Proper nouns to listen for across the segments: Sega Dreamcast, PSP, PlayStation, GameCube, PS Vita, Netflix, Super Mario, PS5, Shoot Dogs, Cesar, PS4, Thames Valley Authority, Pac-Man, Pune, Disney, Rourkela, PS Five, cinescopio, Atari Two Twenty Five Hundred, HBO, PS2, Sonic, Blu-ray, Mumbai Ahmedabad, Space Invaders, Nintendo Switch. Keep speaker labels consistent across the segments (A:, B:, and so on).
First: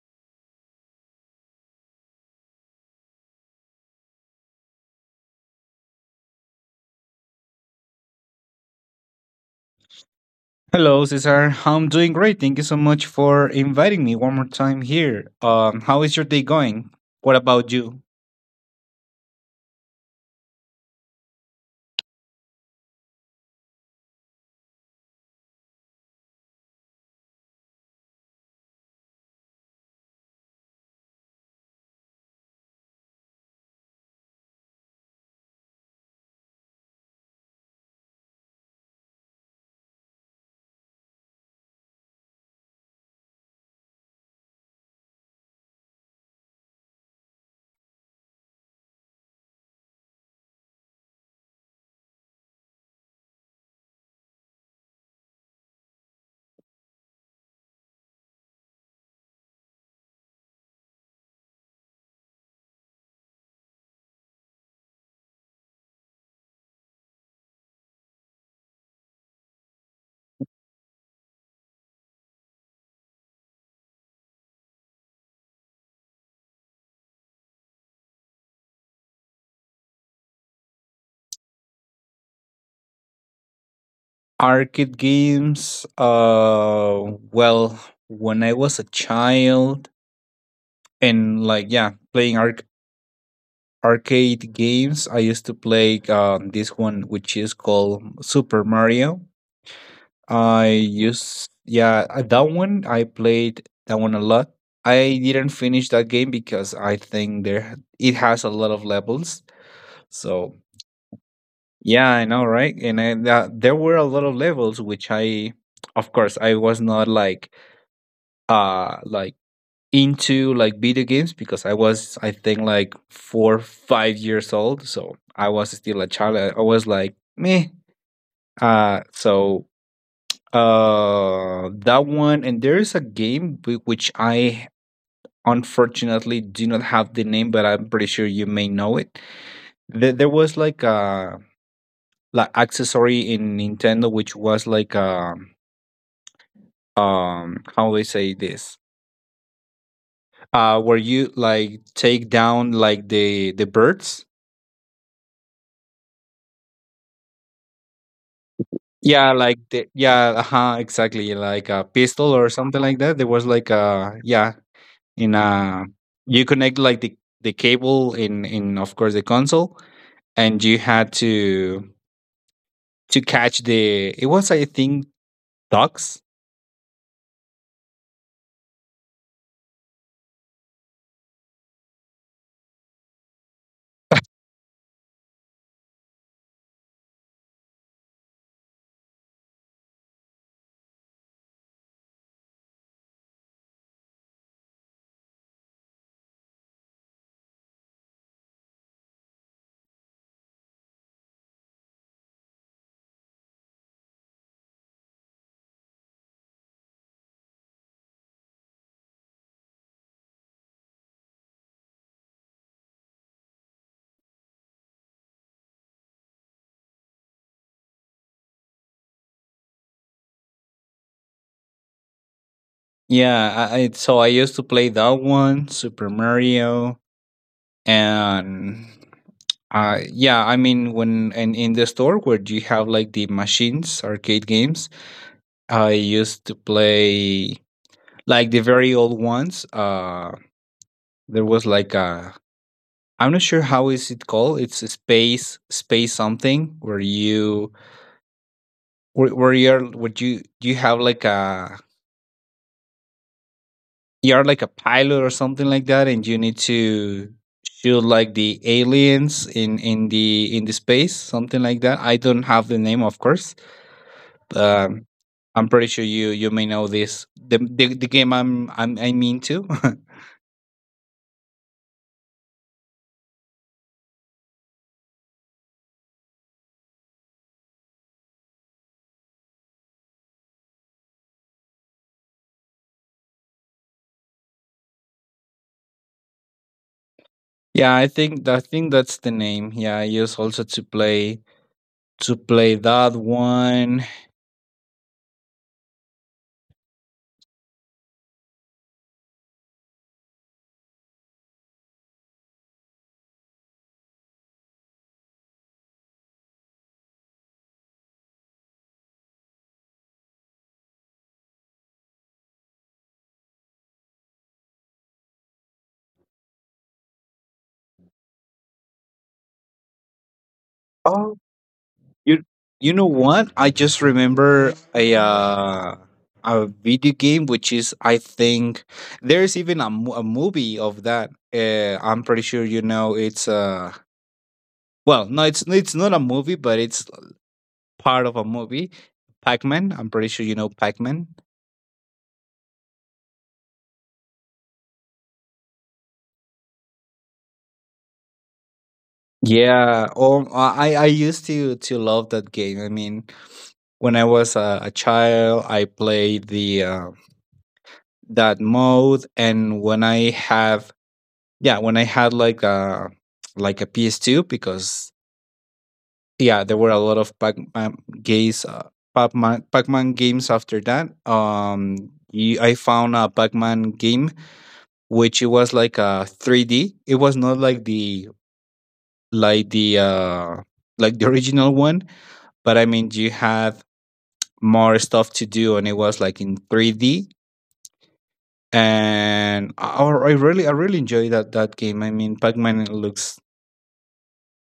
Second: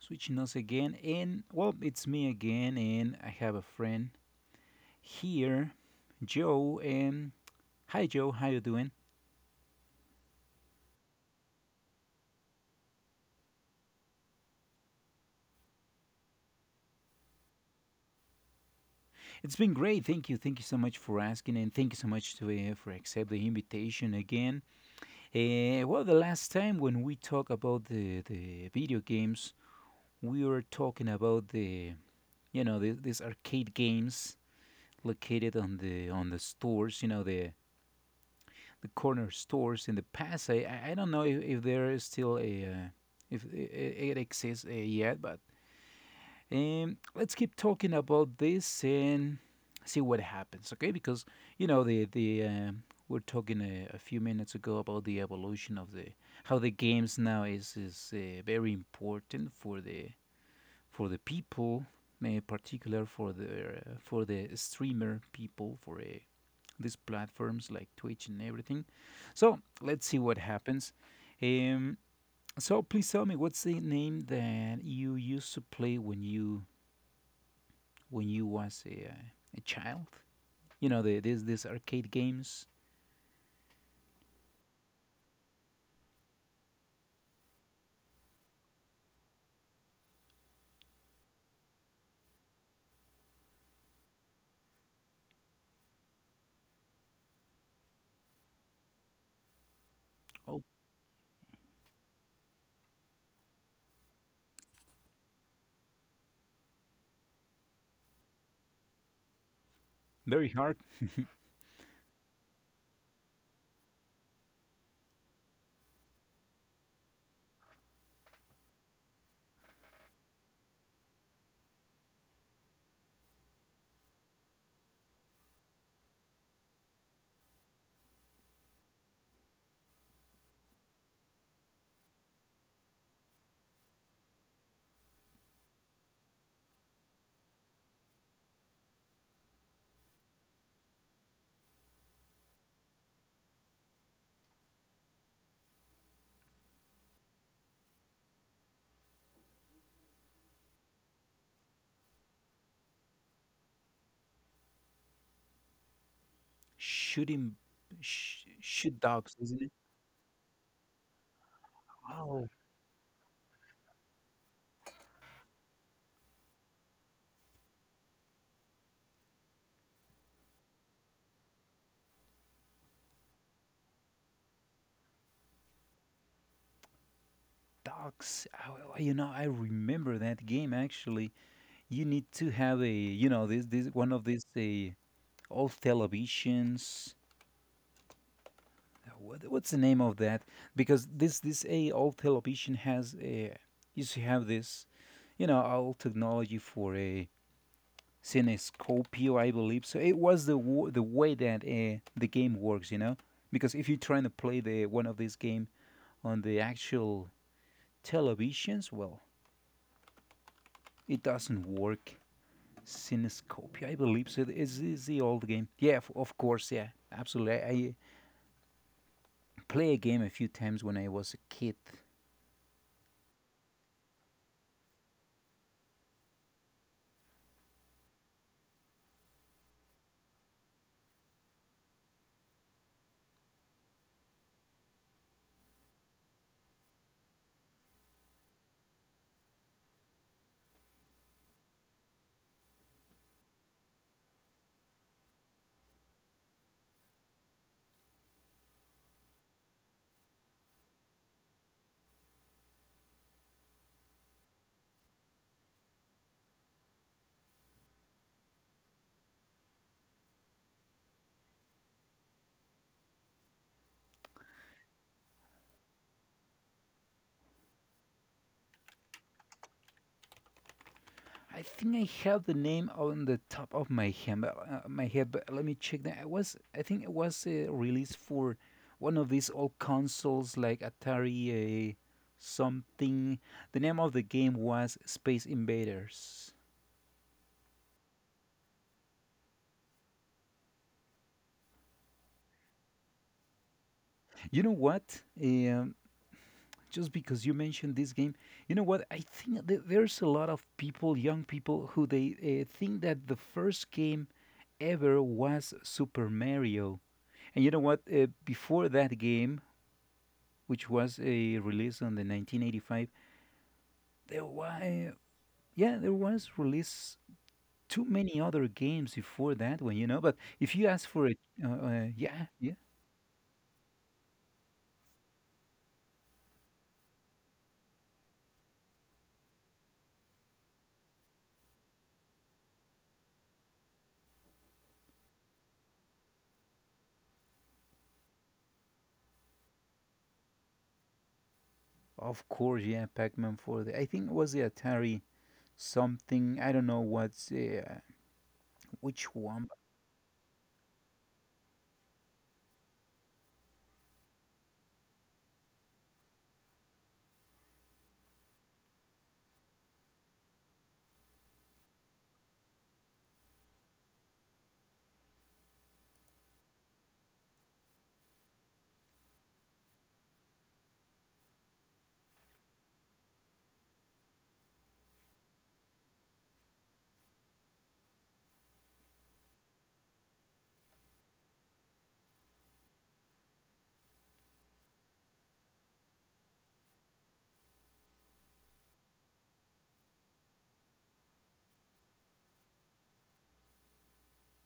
A: switching us again. And well, it's me again, and I have a friend here, Joe. And hi, Joe, how you doing?
B: Hello, Cesar. I'm doing great. Thank you so much for inviting me one more time here. How is your day going? What about you?
A: It's been great. Thank you so much for asking, and thank you so much to for accept the invitation again. Well, the last time when we talk about the video games, we were talking about the these arcade games located on the stores. You know the corner stores in the past. I don't know if there is still a if it exists yet, but let's keep talking about this and see what happens, okay? Because you know the we're talking a few minutes ago about the evolution of the how the games now is very important for the people, in particular for the streamer people, for these platforms like Twitch and everything. So let's see what happens. Um, so please tell me what's the name that you used to play when you was a child? You know the these arcade games.
B: Arcade games. Well, when I was a child and yeah, playing arcade games, I used to play this one, which is called Super Mario. I
A: Oh,
B: used, yeah, that one. I played that one a lot. I didn't finish that game because I think there it has a lot of levels. So
A: very hard
B: yeah, I know, right? There were a lot of levels, which I, of course, I was not like into like video games because I was I think like 4 5 years old, so I was still a child. I was like meh. Uh, so that one. And there is a game which I unfortunately do not have the name, but I'm pretty sure you may know it. There was like a like accessory in Nintendo, which was like how do I say this? Where you like take down like the birds.
A: shooting shoot
B: Yeah,
A: dogs, isn't it?
B: uh-huh, exactly, like a pistol or
A: Oh,
B: something like that. There was like a yeah, in a, you connect like the cable in, of course, the console, and you had to catch the, it was I think ducks.
A: dogs. Oh, oh, you know, I remember that game actually. You need to have a, you know, this one of these old televisions, what, what's the name of that? Because this a old television has a used to have this, you know, old technology for a cinescopio, I believe. So it was the way that the game works, you know, because if you're trying to play the one of these game on the actual televisions, well, it doesn't work. Cinescopia, I believe. So it's the old game. Yeah, of course. Yeah, absolutely. I play a game a few times when I was a kid.
B: Yeah, so I used to play that one, Super Mario. And yeah, I mean when and in the store where you have like the machines arcade games, I used to play like the very old ones. Uh, there was like a, I'm not sure how is it called. It's a space something where where you're, what you have like a, you're like a pilot or something like that, and you need to shoot like the aliens in the space, something like that. I don't have the name, of course. Um, I'm pretty sure you may know the game I'm I'm into.
A: I think I have the name on the top of my hand, but, my head, but let me check that. It was, I think it was released for one of these old consoles like Atari something. The name of the game was Space Invaders.
B: Yeah, I think that's the name. Yeah, I use also to play that one.
A: You know what? Just because you mentioned this game, you know what? I think that there's a lot of people, young people, who they think that the first game ever was Super Mario. And you know what? Before that game, which was a release on the 1985. There were, yeah, there was release too many other games before that one, you know. But if you ask for it,
B: You
A: yeah, yeah,
B: you know what? I just remember a video game, which is, I think, there's even a, a movie of that. I'm pretty sure you know it's uh, well, no, it's not a movie, but it's part of a movie. Pac-Man. I'm pretty sure you know Pac-Man.
A: of course, yeah, Pac-Man for the. I think it was the Atari something. I don't know what's which one.
B: Yeah. Oh, I used to love that game. I mean, when I was a child, I played the that mode, and when I have, yeah, when I had like a PS2 because yeah, there were a lot of Pac-Man games, Pac-Man games after that. I found a Pac-Man game, which it was like a 3D. It was not like like the uh the original one, but I mean you had more stuff to do and it was like in 3D, and I really enjoyed that game. I mean, Pac-Man looks,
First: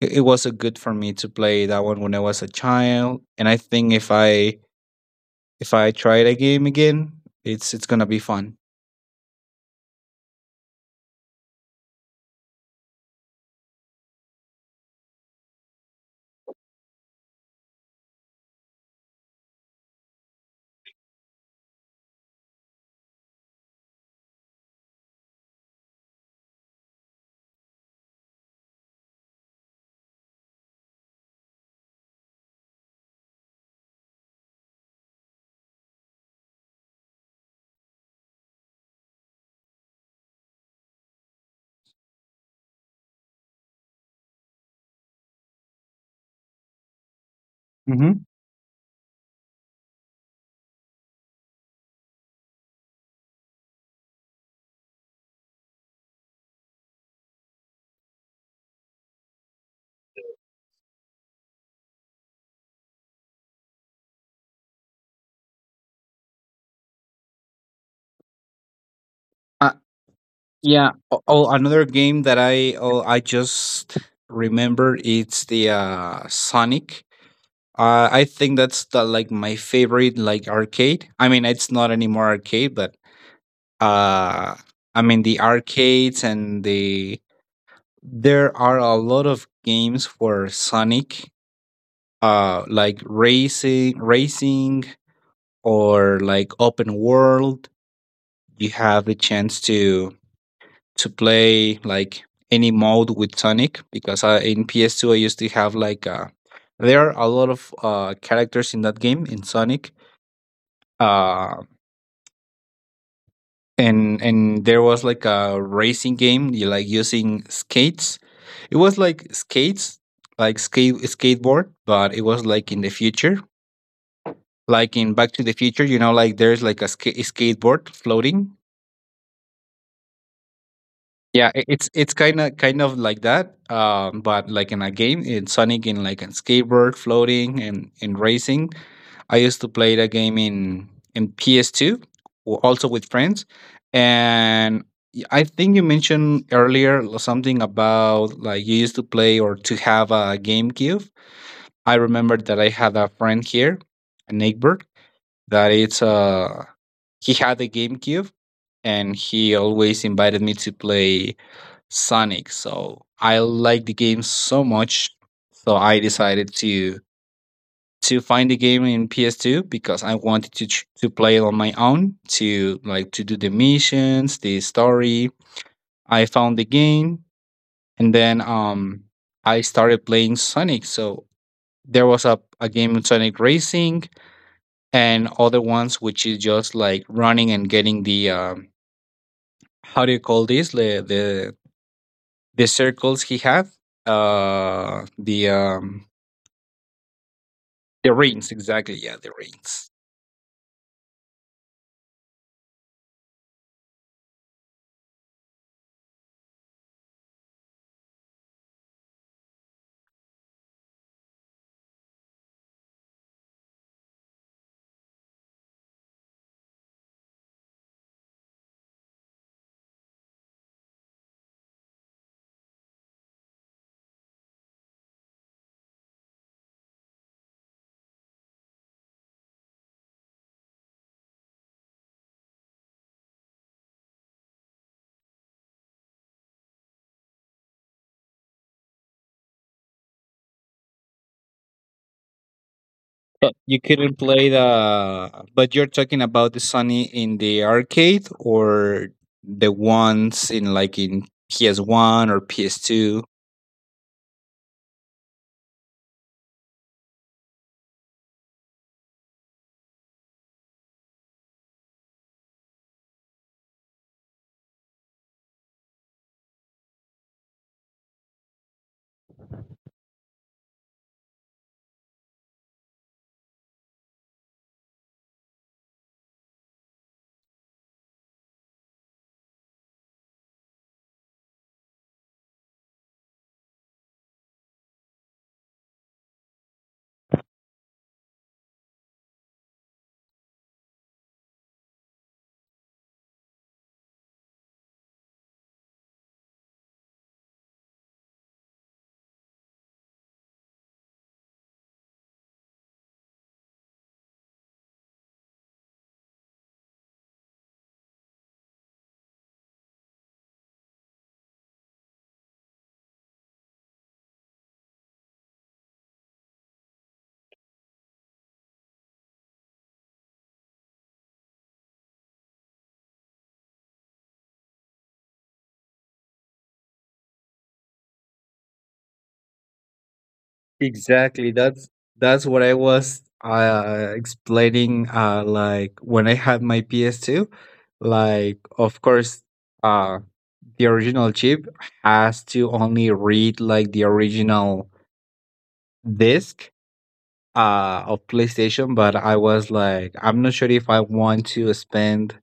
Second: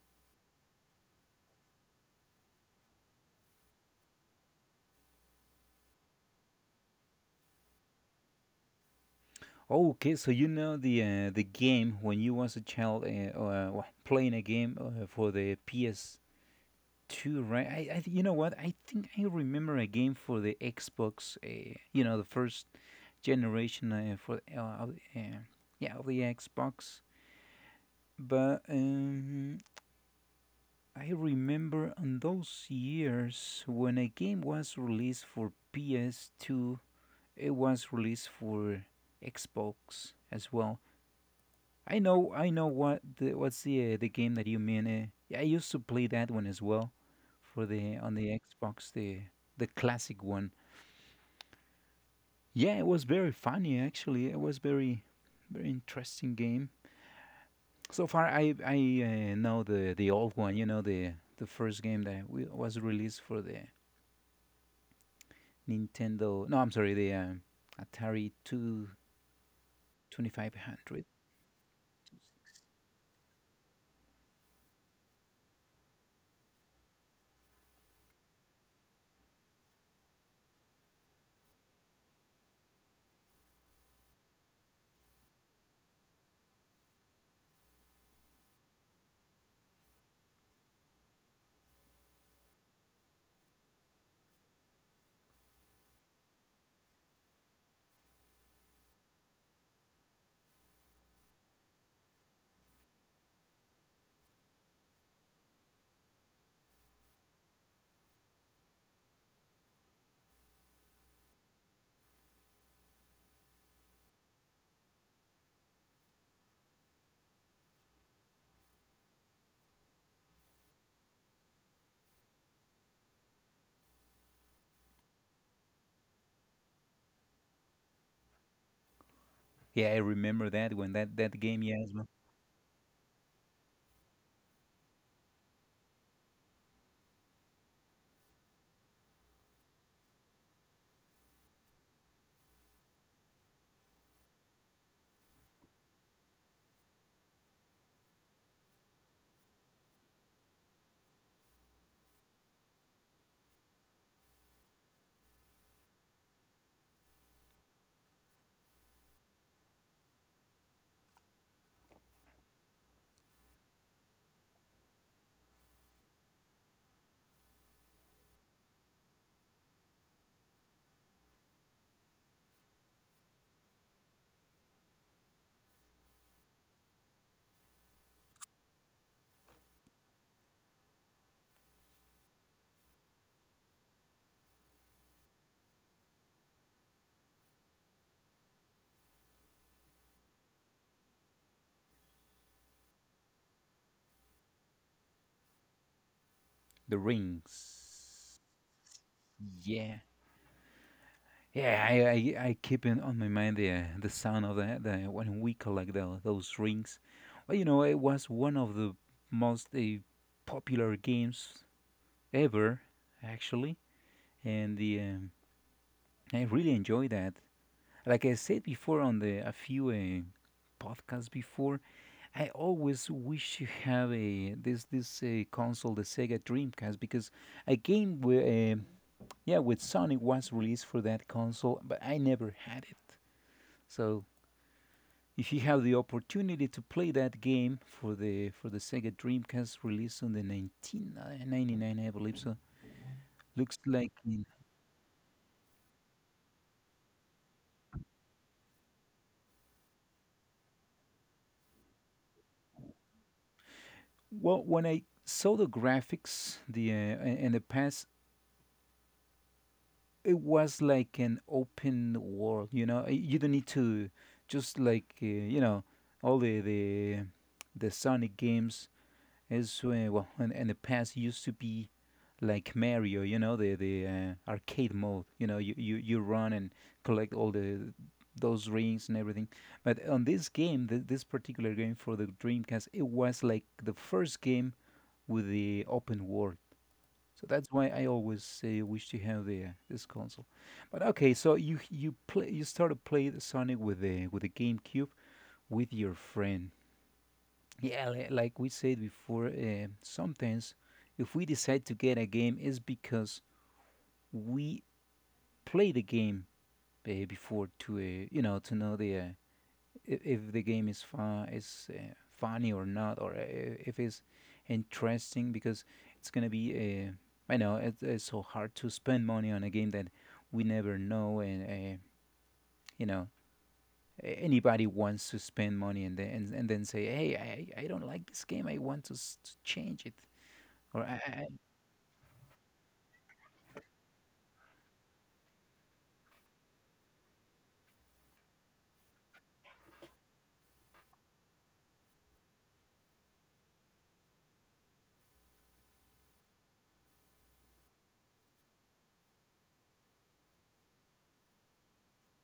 B: it was a good for me to play that one when I was a child. And I think if I try that game again, it's gonna be fun.
A: Okay, so you know the game when you was a child playing a game for the PS Two, right? You know what? I think I remember a game for the Xbox. You know, the first generation yeah of the Xbox. But I remember on those years when a game was released for PS2, it was released for Xbox as well. I know what the, what's the game that you mean. Yeah, I used to play that one as well, for the
B: Hmm.
A: on the Xbox, the classic one. Yeah, it was very funny actually. It was very, very interesting game. So far, I know the old one. You know the first game that was released for the Nintendo. No, I'm sorry, the Atari Two
B: Uh,
A: Twenty Five
B: yeah.
A: Hundred.
B: Oh, Another game that I just remember, it's the Sonic. I think that's the like my favorite like arcade. I mean, it's not anymore arcade, but uh, I mean the arcades and the, there are a lot of games for Sonic, racing or like open world. You have the chance to play like any mode with Sonic because in PS2 I used to have like uh, there are a lot of characters in that game, in Sonic. Uh, and there was like a racing game, you like using skates. It was like skates, like skateboard, but it was like in the future, like in Back to the Future, you know, like there's like a, skateboard floating.
A: Yeah, I remember that one. That that
B: Yeah,
A: game, yeah, as well.
B: it's kind of like that. Um, but like in a game in Sonic, in like a skateboard floating and in racing. I used to play the game in PS2, also with friends. And I think you mentioned earlier something about like you used to play or to have a GameCube. I remember that I had a friend here, a neighbor, that it's uh, he had a GameCube and he always invited me to play Sonic. So I liked the game so much, so I decided to find the game in PS2 because I wanted to to play it on my own, to like to do the missions, the story. I found the game and then um, I started playing Sonic. So there was a game in Sonic Racing, and other ones which is just like running and getting the how do you call this, the circles he had, uh the um
A: The
B: the
A: Rings.
B: rings, exactly. Yeah, the rings.
A: Yeah. Yeah, I keep in on my mind the sound of the when we collect the, those rings. But you know, it was one of the most popular games ever, actually, and the I really enjoy that. Like I said before on the a few podcasts before, I always wish to have a this console, the Sega Dreamcast, because a game with yeah with Sonic was released for that console, but I never had it. So if you have the opportunity to play that game for the Sega Dreamcast release on the 1999, I believe so,
B: But
A: looks
B: you
A: like
B: couldn't
A: in,
B: play the, but you're talking about the Sunny in the arcade or the ones in like in PS1 or PS2?
A: well, when I saw the graphics, the and the past, it was like an open world. You know, you don't need to just like you know all the the Sonic games is well in the past used to be like Mario, you know, the arcade mode. You know, you you run and collect all the those rings and everything. But on this game, this particular game for the Dreamcast, it was like the first game with the open world. So that's why I always wish to have the this console. But okay, so you play you started play the Sonic with the GameCube with your friend. Yeah, like we said before, sometimes if we decide to get a game, it's because we play the game before to you know to know the if the game is fun is funny or not, or if it's interesting. Because it's gonna be I know it's so hard to spend money on a game that we never know, and you know anybody wants to spend money and then and then say, hey, I don't like this game. I want to, to change it. Or
B: Exactly. That's what I was explaining, like when I had my PS2, like of course uh the original chip has to only read like the original disc of PlayStation. But I was like I'm not sure if I want to spend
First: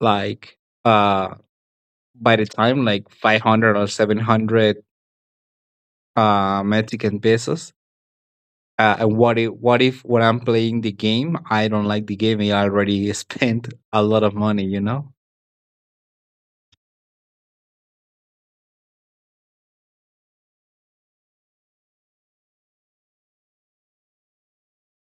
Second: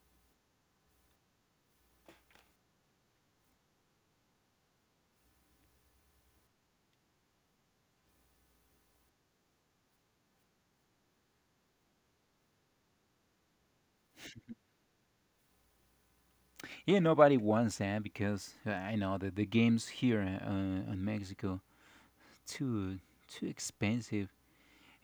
B: like uh, by the time, like 500 or 700 Mexican pesos. And what if when I'm playing the game, I don't like the game? I already spent a lot of money, you know.
A: yeah, nobody wants that because I know that the games here in Mexico too too expensive,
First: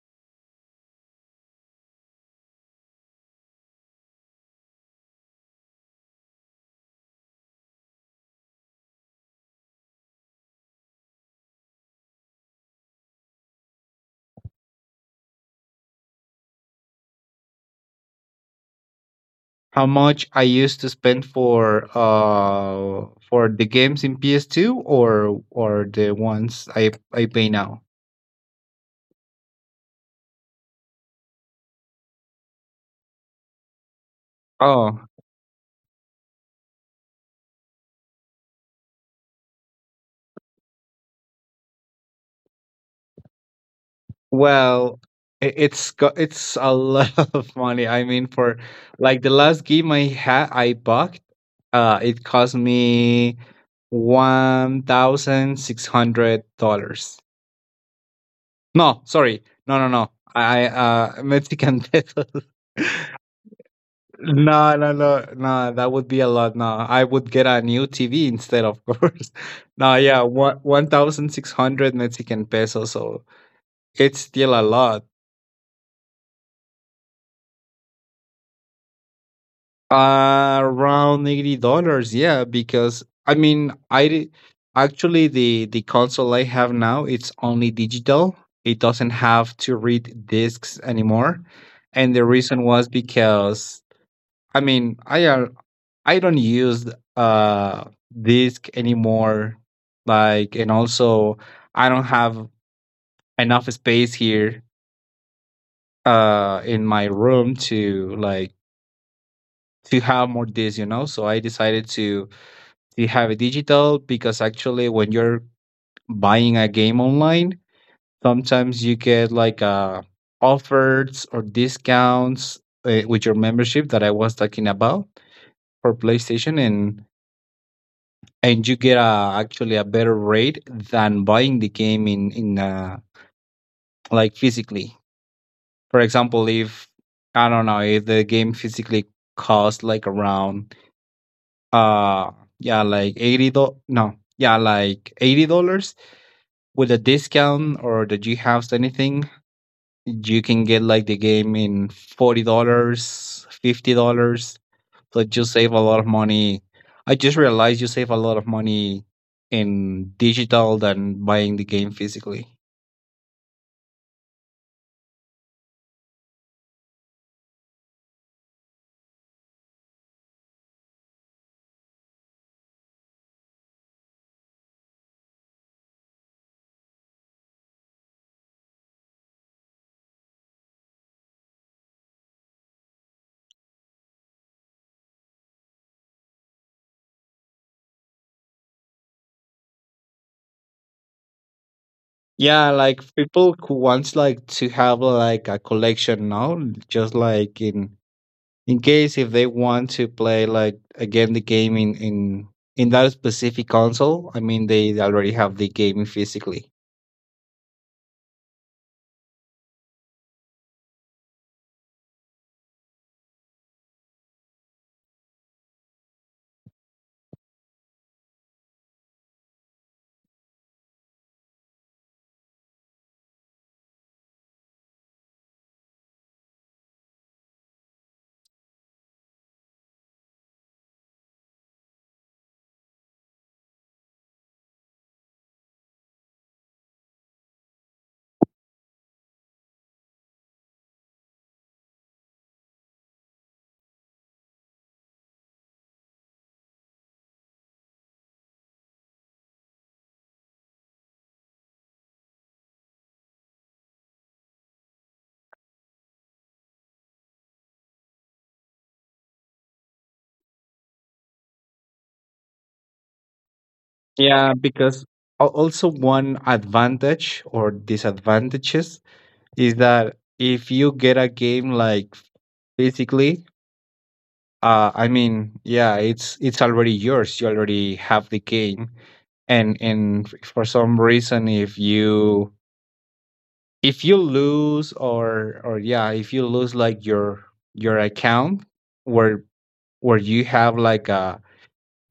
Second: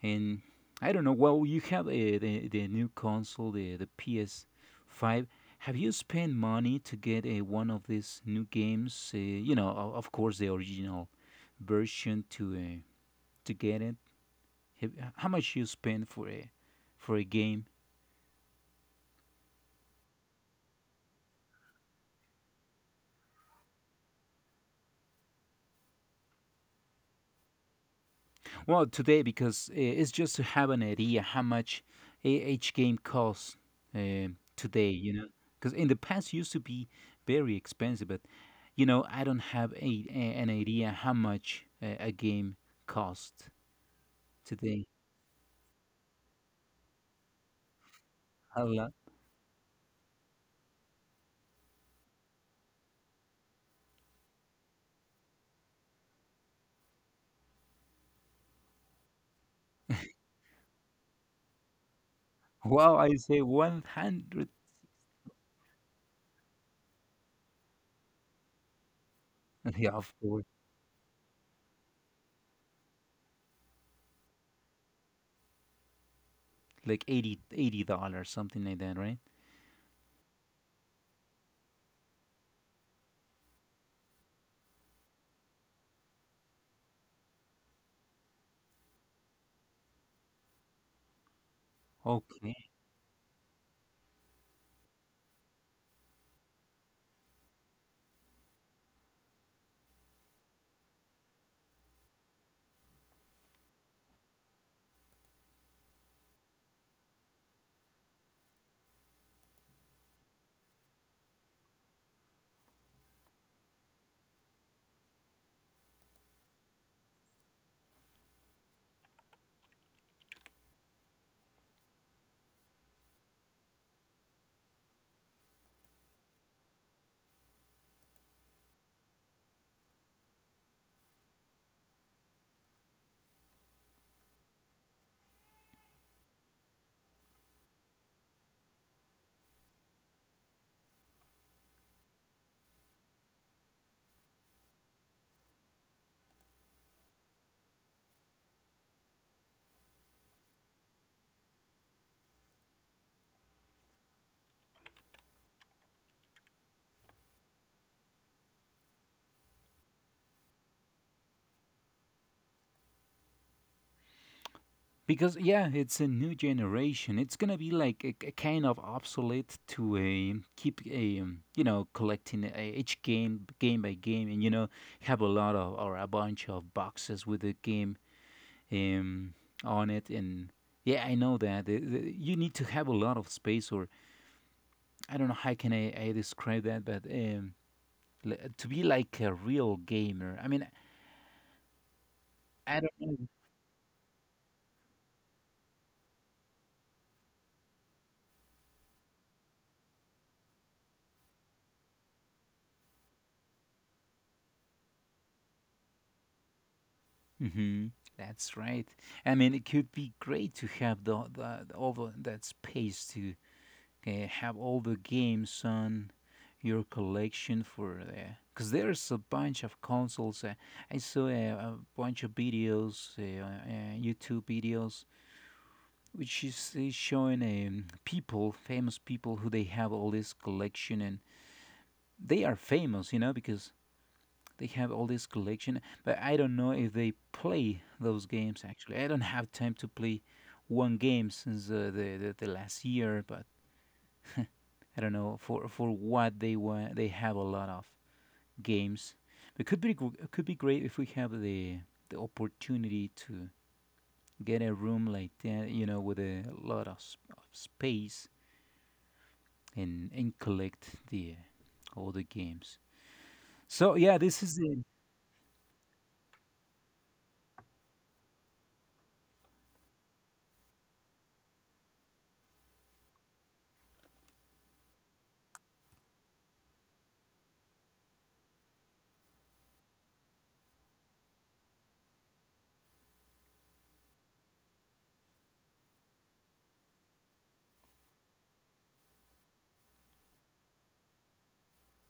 A: and I don't know. Well, you have the new console, the PS Five. Have you spent money to get one of these new games? You know, of course, the original version to get it. Have, how much you spend for a game?
B: How much I used to spend for the games in PS2, or the ones I pay now?
A: Well, today because it's just to have an idea how much each game costs uh, today,
B: Oh,
A: you know. Because in the past used to be very expensive, but you know I don't have an idea how much a game costs today.
B: well, it's it's a lot of money. I mean, for
A: A lot.
B: like the last game I had, I bought. It cost me $1,600. No, sorry. No, no, no. I Mexican pesos.
A: Well, I say 100.
B: No, no, no, no. That would be a lot. No, I would get a new TV instead, of course.
A: Yeah,
B: No,
A: of
B: yeah,
A: course,
B: one thousand six hundred Mexican pesos. So it's still a lot.
A: like $80, something like that, right?
B: Around $80. Yeah, because I mean, actually the console I have now, it's only digital. It doesn't have to read discs anymore, and the
A: Okay.
B: reason was because I mean, I don't use uh disk anymore. Like, and also I don't have enough space here in my room to to have more disks, you know. So I decided to have a digital, because actually when you're buying a game online, sometimes you get like offers or discounts with your membership that I was talking about, for PlayStation. And you get a actually a better rate than buying the game in like physically. For example, if I don't know if the game physically costs like around uh, yeah like eighty do- no yeah like $80, with a discount or the G House anything, you can get like the game in $40, $50. Like you save a lot of money. I just realized you save a lot of money in digital than buying the game physically.
A: Because yeah, it's a new generation. It's gonna be like a kind of obsolete to a keep a you know collecting each game game by game, and you know have a lot of or a bunch of boxes with the game um on it. And yeah, I know that you need to have a lot of space, or I don't know how can I describe that, but to be like a real gamer. I mean,
B: Yeah,
A: I don't
B: like
A: know.
B: people who wants like to have like a collection now, just like in case if they want to play like again the game in that specific console. I mean, they already have the game physically.
A: Mm-hmm. That's right. I mean, it could be great to have the all the, that space to have all the games on your collection for the. Because there's a bunch of consoles. I saw a bunch of videos, YouTube videos, which is showing people, famous people, who they have all this collection, and they are famous, you know, because they have all this collection, but I don't know if they play those games actually. I don't have time to play one game since the last year, but I don't know for what they want. They have a lot of games. It could be could be great if we have the opportunity to get a room like that, you know, with a lot of, of space and collect the all the games. So yeah, this
B: Yeah,
A: is the.
B: because also one advantage or disadvantages is that if you get a game like physically, I mean, yeah, it's already yours. You already have the game. And for some reason, if you lose or yeah, if you lose like your account, where you have like a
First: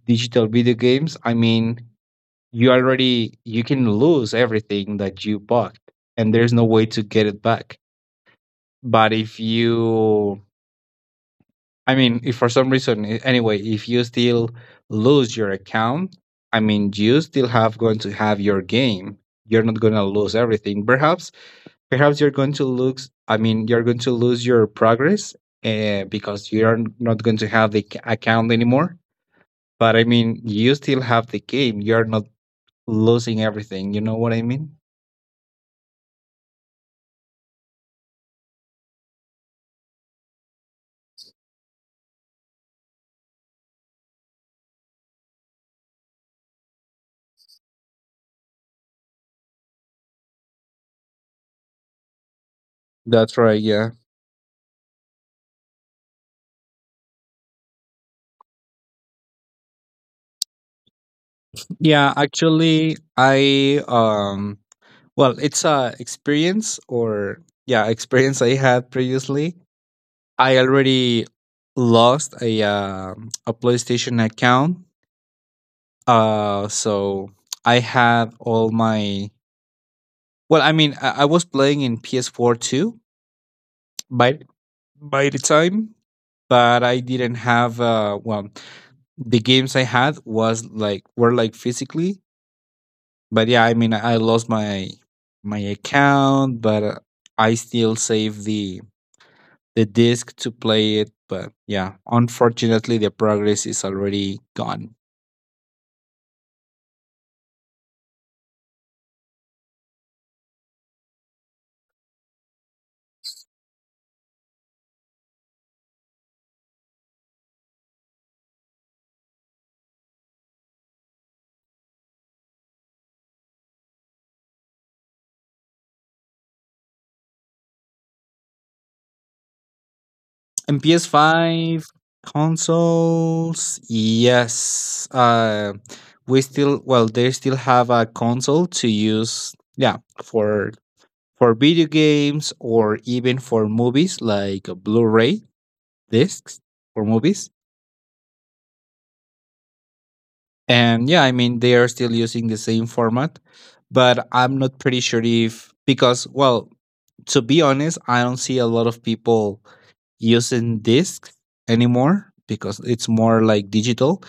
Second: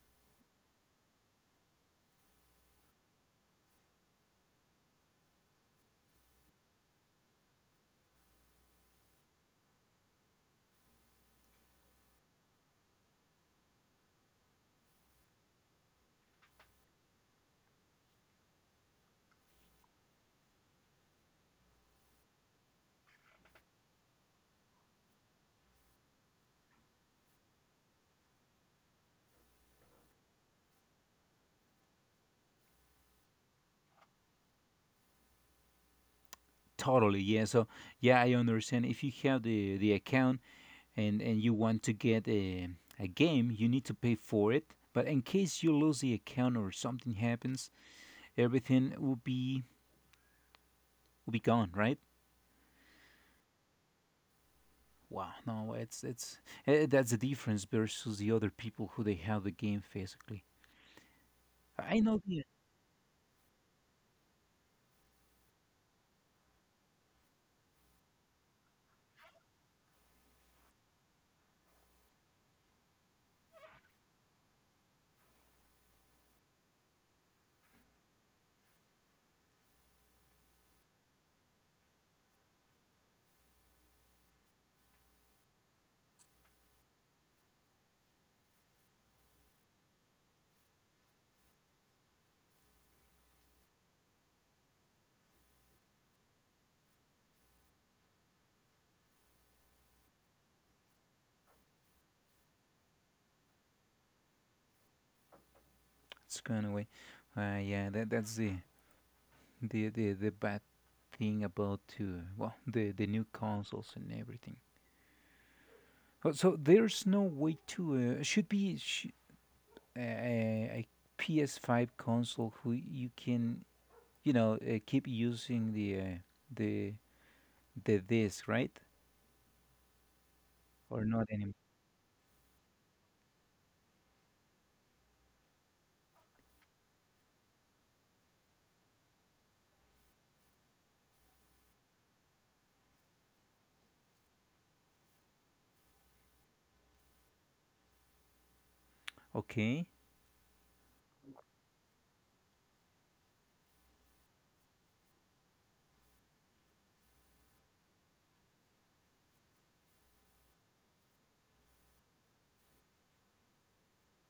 B: digital video games, I mean, you can lose everything that you bought, and there's no way to get it back. But if you, I mean, if for some reason, anyway, if you still lose your account, I mean, you still have going to have your game. You're not going to lose everything. Perhaps, perhaps you're going to lose. I mean, you're going to lose your progress because you're not going to have the account anymore. But I mean, you still have the game. You're not losing everything. You know what I mean?
A: Totally, yeah. So yeah, I understand. If you have the account and you want to get a game, you need to pay for it. But in case you lose the account or something happens, everything will be gone, right?
B: That's right. Yeah.
A: Wow, no, it's eh, that's the difference versus the other people who they have the game physically. I
B: Yeah.
A: know the
B: Actually, I um, well, it's a experience or yeah, experience I had previously. I already lost a PlayStation account. Uh so I had all my well, I mean, I was playing in PS4 too by by the time, but I didn't have well, the games I had was like were like physically, but yeah, I mean, I lost my my account, but I still save the disc to play it, but yeah, unfortunately, the progress is already gone.
A: it's gone away. Yeah, that that's the the bad thing about well the new consoles and everything. Oh, so there's no way to a PS5 console who you can you know keep using the the disc right
B: And
A: or not anymore.
B: PS5 consoles, yes, we still well, they still have a console to use, yeah, for video games or even for movies like a Blu-ray discs for movies.
A: Okay,
B: And yeah, I mean, they are still using the same format, but I'm not pretty sure if, because, well, to be honest, I don't see a lot of people using discs anymore because it's more like digital.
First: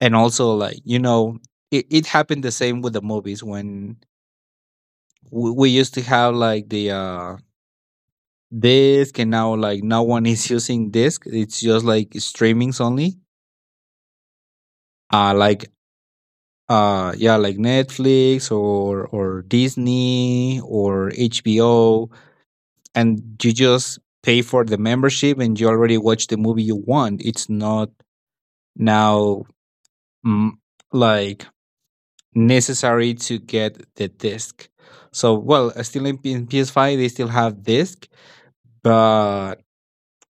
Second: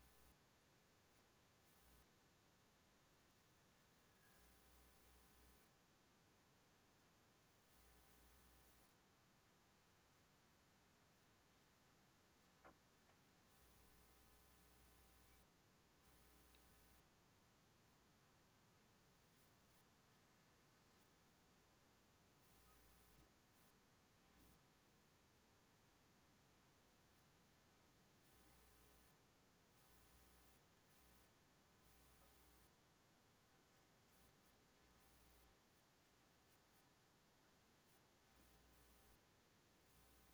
B: And also, like, it, it happened the same with the movies when we used to have like the disc, and now, like, no one is using disc. It's just like streamings only. Uh, like yeah, like Netflix or Disney or HBO, and you just pay for the membership and you already watch the movie you want. It's not now mm, like necessary to get the disc. So well, still in in PS5 they still have disc, but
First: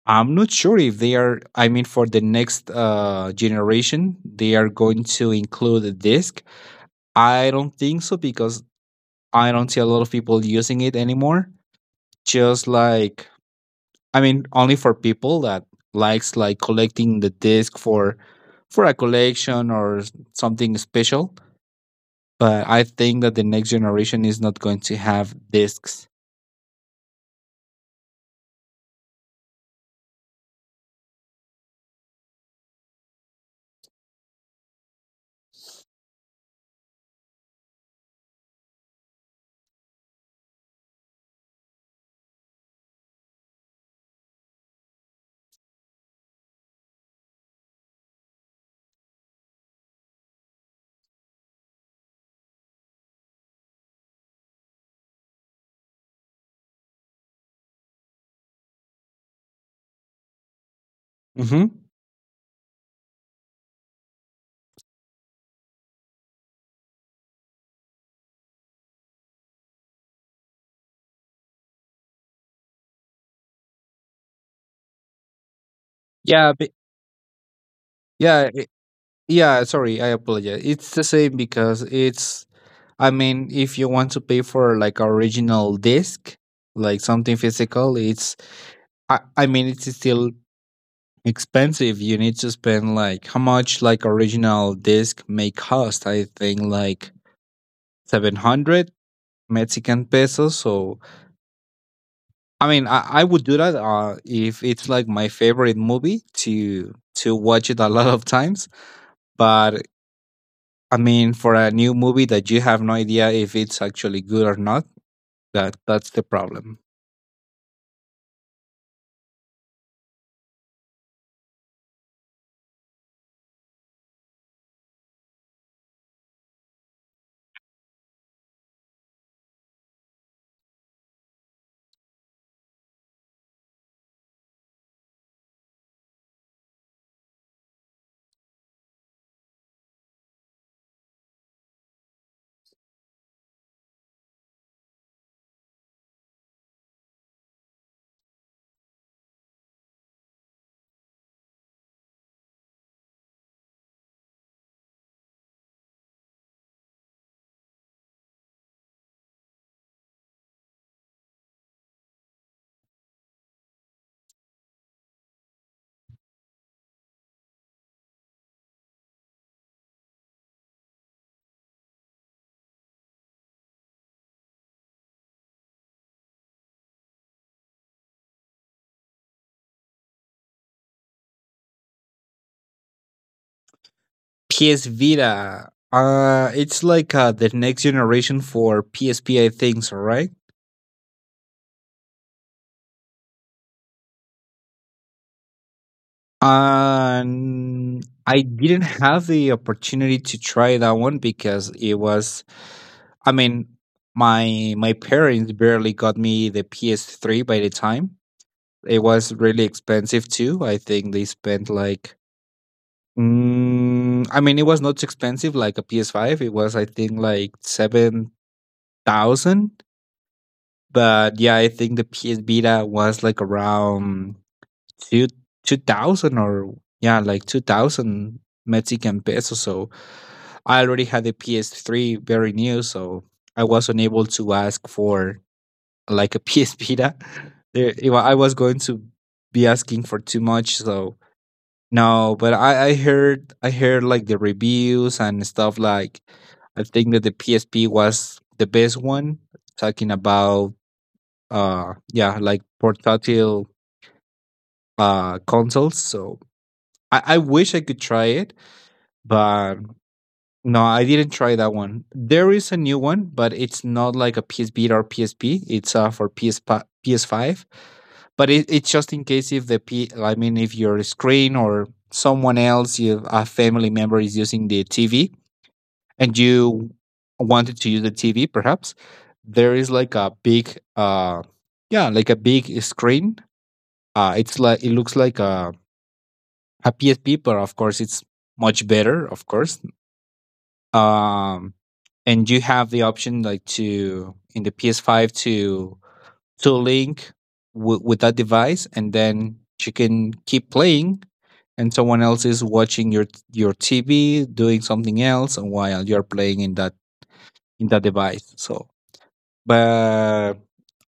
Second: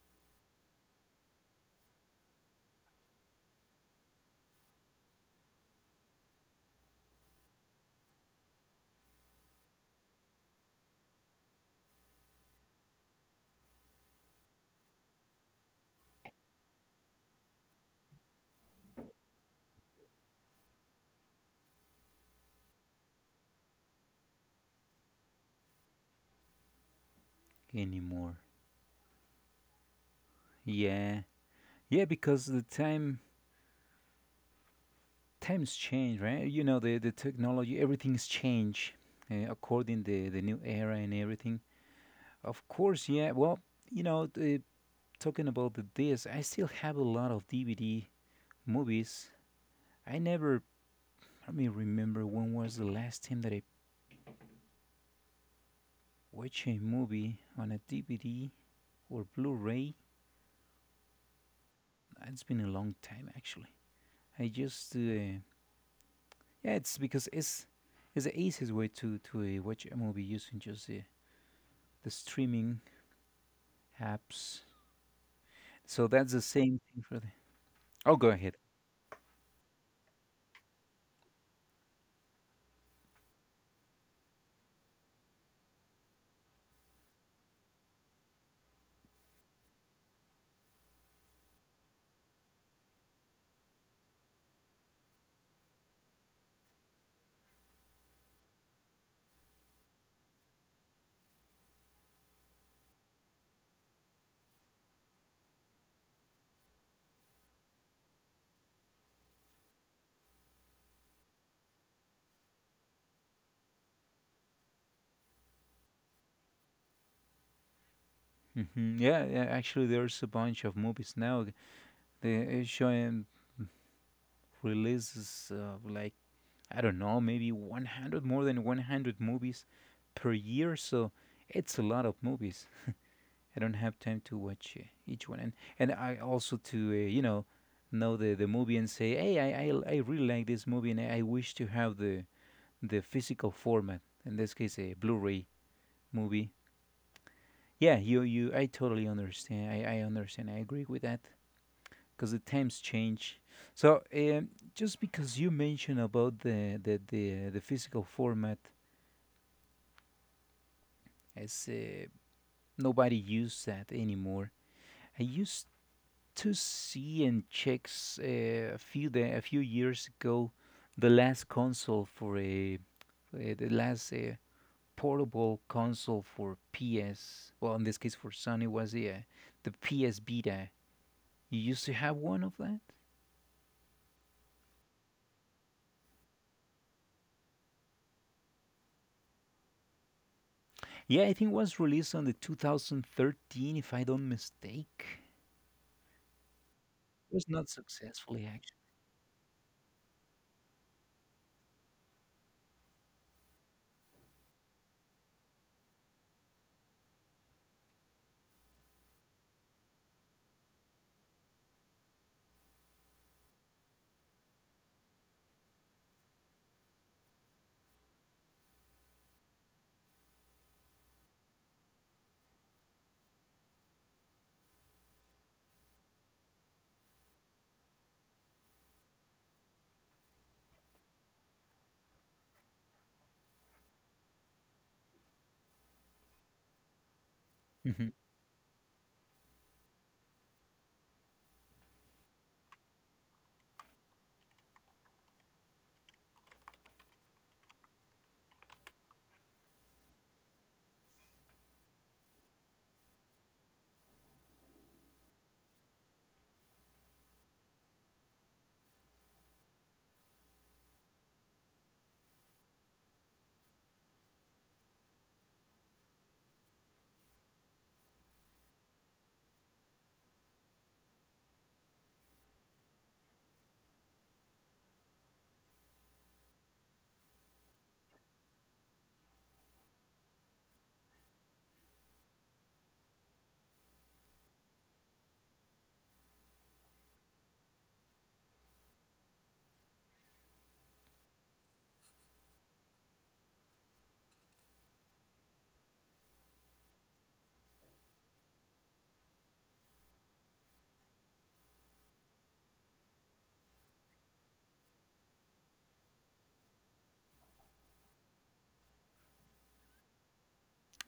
B: I'm not sure if they are. I mean, for the next generation, they are going to include a disc. I don't think so, because I don't see a lot of people using it anymore. Just like, I mean, only for people that likes like collecting the disc for a collection or something special. But I think that the next generation is not going to have discs.
A: anymore. Yeah, yeah, because the time times change, right? You know the technology, everything's changed according the new era and everything. Of course, yeah. Well, you know, the, talking about the disc, I still have a lot of DVD movies. I never, I mean, Remember when was the last time that I watched a movie on a DVD or Blu-ray?
B: Hmm.
A: It's been a long time actually. I just, uh, yeah, it's the easiest way to watch a movie using just the streaming apps. So that's the
B: Yeah, be-
A: same thing for the. Oh, go
B: yeah,
A: ahead.
B: i- yeah. Sorry, I apologize. It's the same because it's, I mean, if you want to pay for like original disc, like something physical, it's, I mean, it's still expensive. You need to spend like, how much like original disc may cost? I think like 700 Mexican pesos. So I mean, I would do that if it's like my favorite movie to watch it a lot of times. But I mean, for a new movie that you have no idea if it's actually good or not, that's the problem.
A: Yeah, yeah, actually, there's a bunch of movies now. The Showing releases like I don't know, maybe 100, more than 100 movies per year. So it's a lot of movies. I don't have time to watch each one. And I also to, know the movie and say, hey, I really like this movie, and I wish to have the physical format. In this case, a Blu-ray movie. Yeah, I totally understand. I understand. I agree with that because the times change. So just because you mentioned about the physical format, as nobody used that anymore. I used to see and check a few da a few years ago the last console for a the last portable console for PS. Well, in this case for Sony was the PS Vita. You used to have one of that?
B: PS Vita, it's like the next generation for PSP, I think so, right?
A: Yeah, I think it was released on the 2013, if I don't mistake. It was not
B: And I
A: successfully actually.
B: didn't have the opportunity to try that one because it was, I mean, my parents barely got me the PS3 by the time. It was really expensive too. I think they spent like, mm, I mean, it was not expensive like a PS5. It was, I think, like 7,000. But yeah, I think the PS Vita was like around Two 2000, or yeah, like 2000 Mexican pesos. So I already had a PS3 very new, so I was unable to ask for like a PS Vita.
A: Mhm.
B: I was going to be asking for too much, so no, but I heard like the reviews and stuff like, I think that the PSP was the best one, talking about yeah, like portable consoles. So I wish I could try it, but no, I didn't try that one. There is a new one, but it's not like a PS Vita or PSP. It's for PS PS5. But it's just in case if I mean, if your screen, or someone else, you, a family member is using the TV and you wanted to use the TV, perhaps there is like a big, yeah, like a big screen. It's like it looks like a PSP, but of course it's much better, of course, um and you have the option like to in the PS5 to link with that device, and then you can keep playing and someone else is watching your TV doing something else, and while you're playing in that device. So but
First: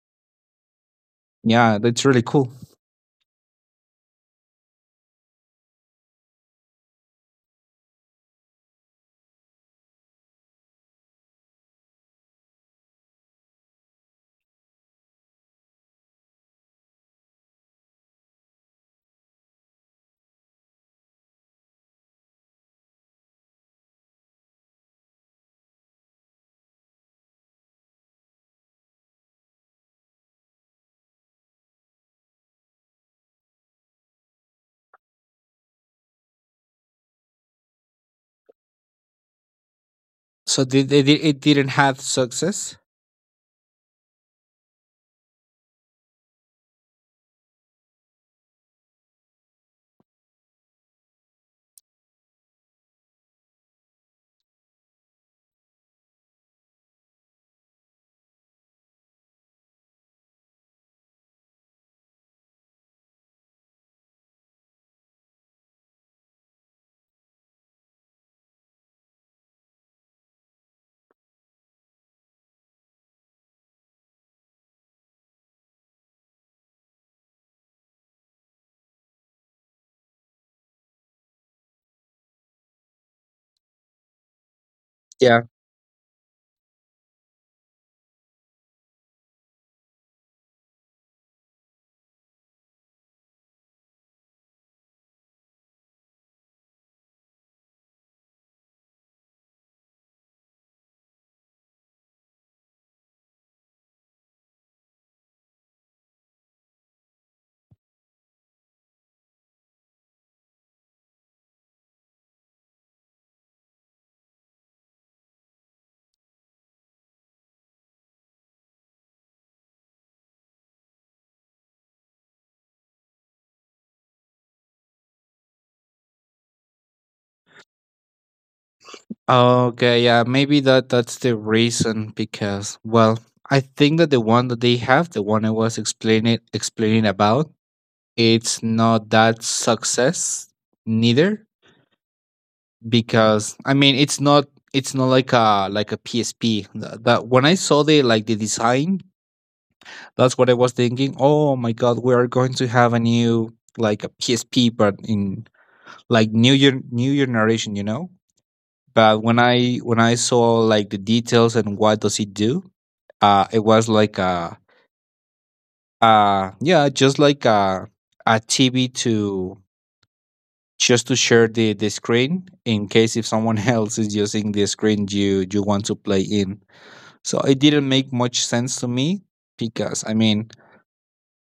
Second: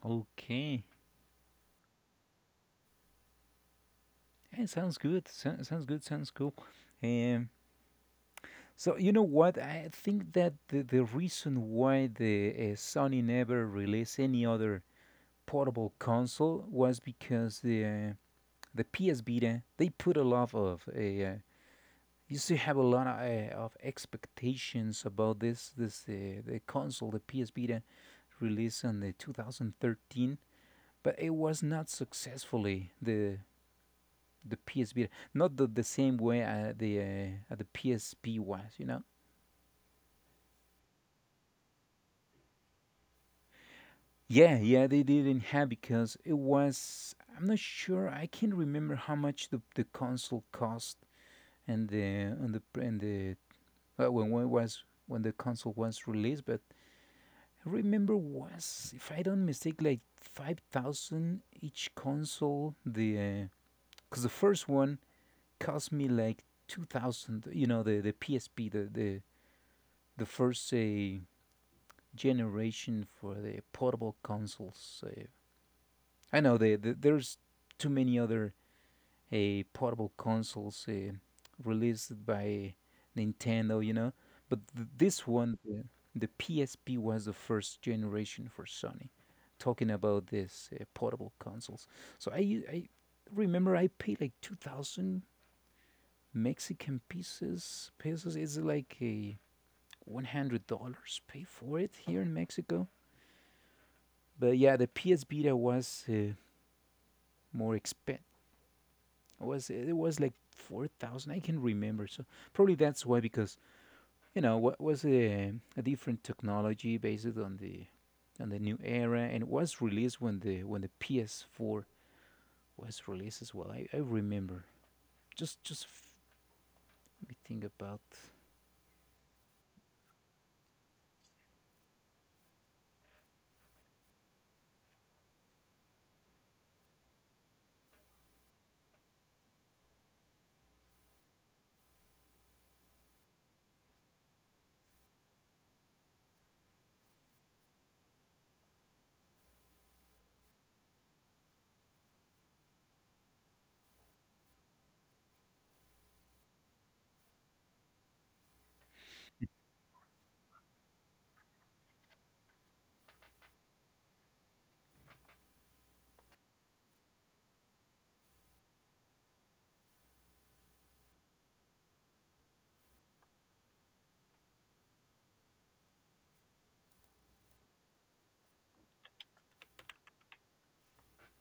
A: Okay.
B: yeah, that's really cool.
A: Yeah, sounds good. So, sounds good. Sounds cool. Um, so you know what? I think that the reason why the Sony never released any other portable console was because the PS Vita, they put a lot of used to have a lot of expectations about this this the console, the PS Vita released in the 2013, but it was not successfully the PSP, not the same way the PSP was, you know.
B: So it didn't have success?
A: Yeah, yeah, they didn't have because it was. I'm not sure. I can't remember how much the console cost and the and the when it was when the console was released, but I remember was, if I don't mistake, like 5,000 each console. The because the first one cost me like 2,000. You know the PSP, the first generation for the portable consoles. I know there's too many other portable consoles released by Nintendo, you know, but this
B: Yeah.
A: one, the PSP, was the first generation for Sony. Talking about this portable consoles, so I remember I paid like 2,000 Mexican pieces. Pesos. It's like a $100. Pay for it here in Mexico. But yeah, the PS Vita was more expen. Was, it was like 4,000? I can remember. So probably that's why because you know what, was a different technology based on the new era, and it was released when the PS4 was released as well. I remember. Just just f- Let me think about.
B: Okay, yeah, maybe that that's the reason, because well, I think that the one that they have, the one I was explaining about, it's not that success neither, because I mean it's not, it's not like a like a PSP. That, that when I saw the like the design, that's what I was thinking. Oh my god, we are going to have a new like a PSP, but in like new year narration, you know? But when I saw like the details and what does it do, it was like a yeah, just like a TV to just to share the screen in case if someone else is using the screen you you want to play in. So it didn't make much sense to me, because I mean,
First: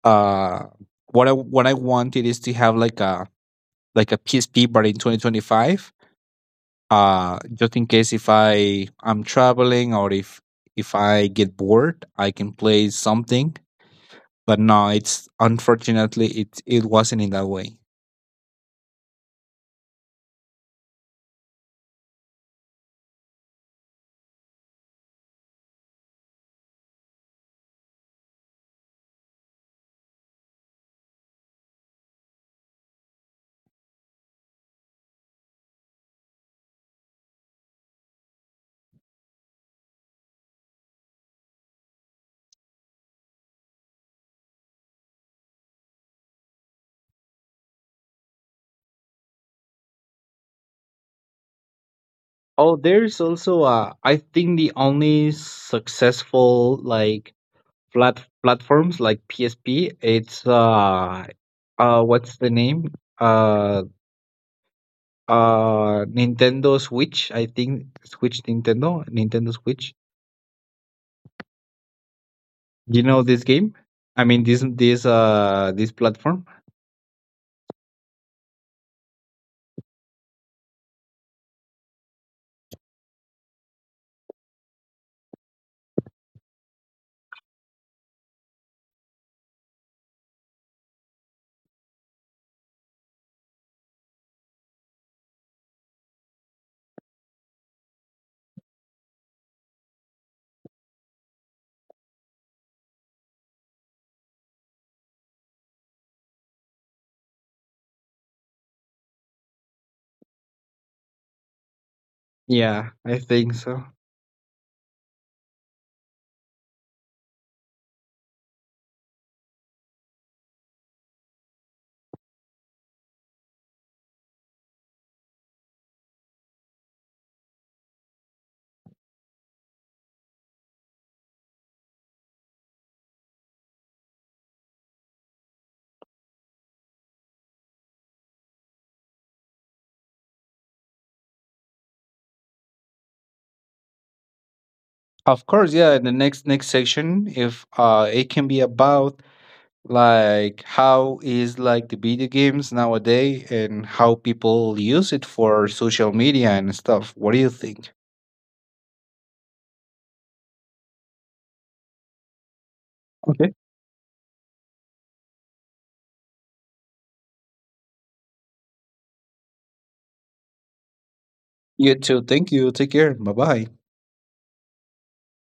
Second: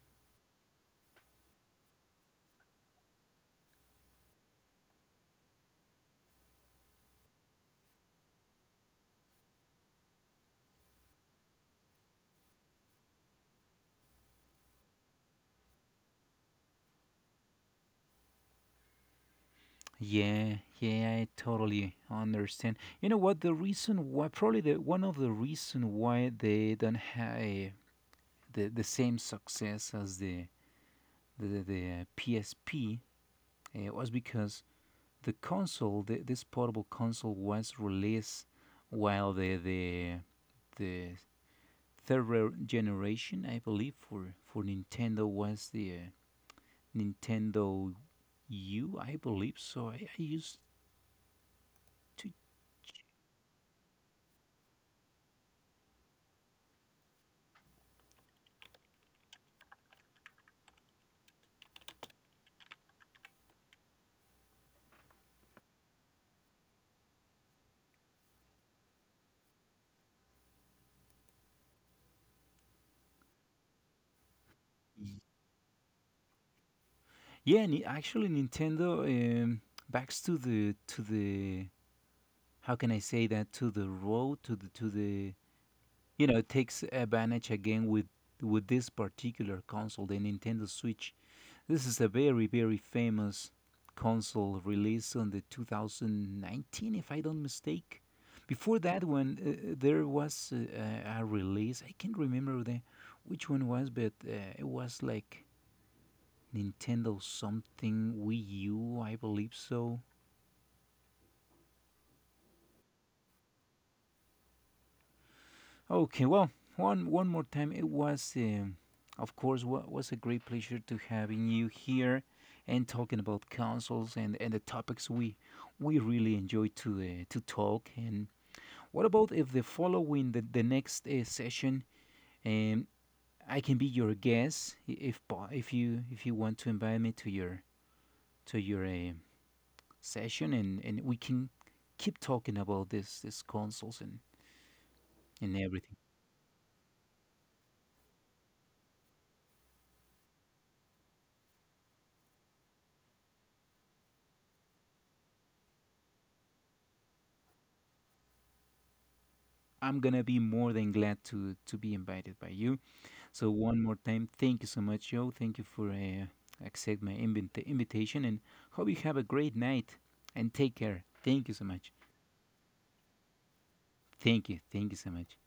B: uh what I wanted is to have like a PSP but in 2025, just in case if I'm traveling or if I get bored I can play something. But no, it's, unfortunately it it wasn't in that way.
A: Yeah, yeah, I totally understand. You know what? The reason why, probably the one of the reason why they don't have the same success as the PSP was because the console, this portable console, was released while the third generation, I believe, for Nintendo was the Nintendo U, I believe. To,
B: Oh, there's also I think the only successful like platforms like PSP. It's what's the name? Uh, Nintendo Switch, I think Nintendo Switch. You know this game? I mean this this platform?
A: yeah, actually Nintendo backs to the how can I say that, to the road to the you know, takes advantage again with this particular console, the Nintendo Switch. This is a very, very famous console released on the 2019, if I don't mistake. Before that one, there was a release, I can't remember the which one was, but it was like Nintendo something, Wii U, I believe so.
B: Yeah, I think so.
A: Okay, well, one, one more time, it was, of course, what was a great pleasure to having you here and talking about consoles and the topics we really enjoy to talk. And what about if the following the next session, um, I can be your guest, if if you, if you want to invite me to your to your uh, session, and we can keep talking about this consoles
B: Of
A: and
B: course, yeah,
A: everything.
B: in the next section, if it can be about like how is like the video games nowadays and how people use it for social media and stuff. What do you think?
A: I'm gonna be more than glad to be invited by you. So
B: Okay.
A: one more time, thank you so much, Joe. Thank you for accept my invitation, and hope you have a great night. And take care. Thank you so much.
B: You too. Thank you. Take care. Bye-bye.
A: Thank you. Thank you so much.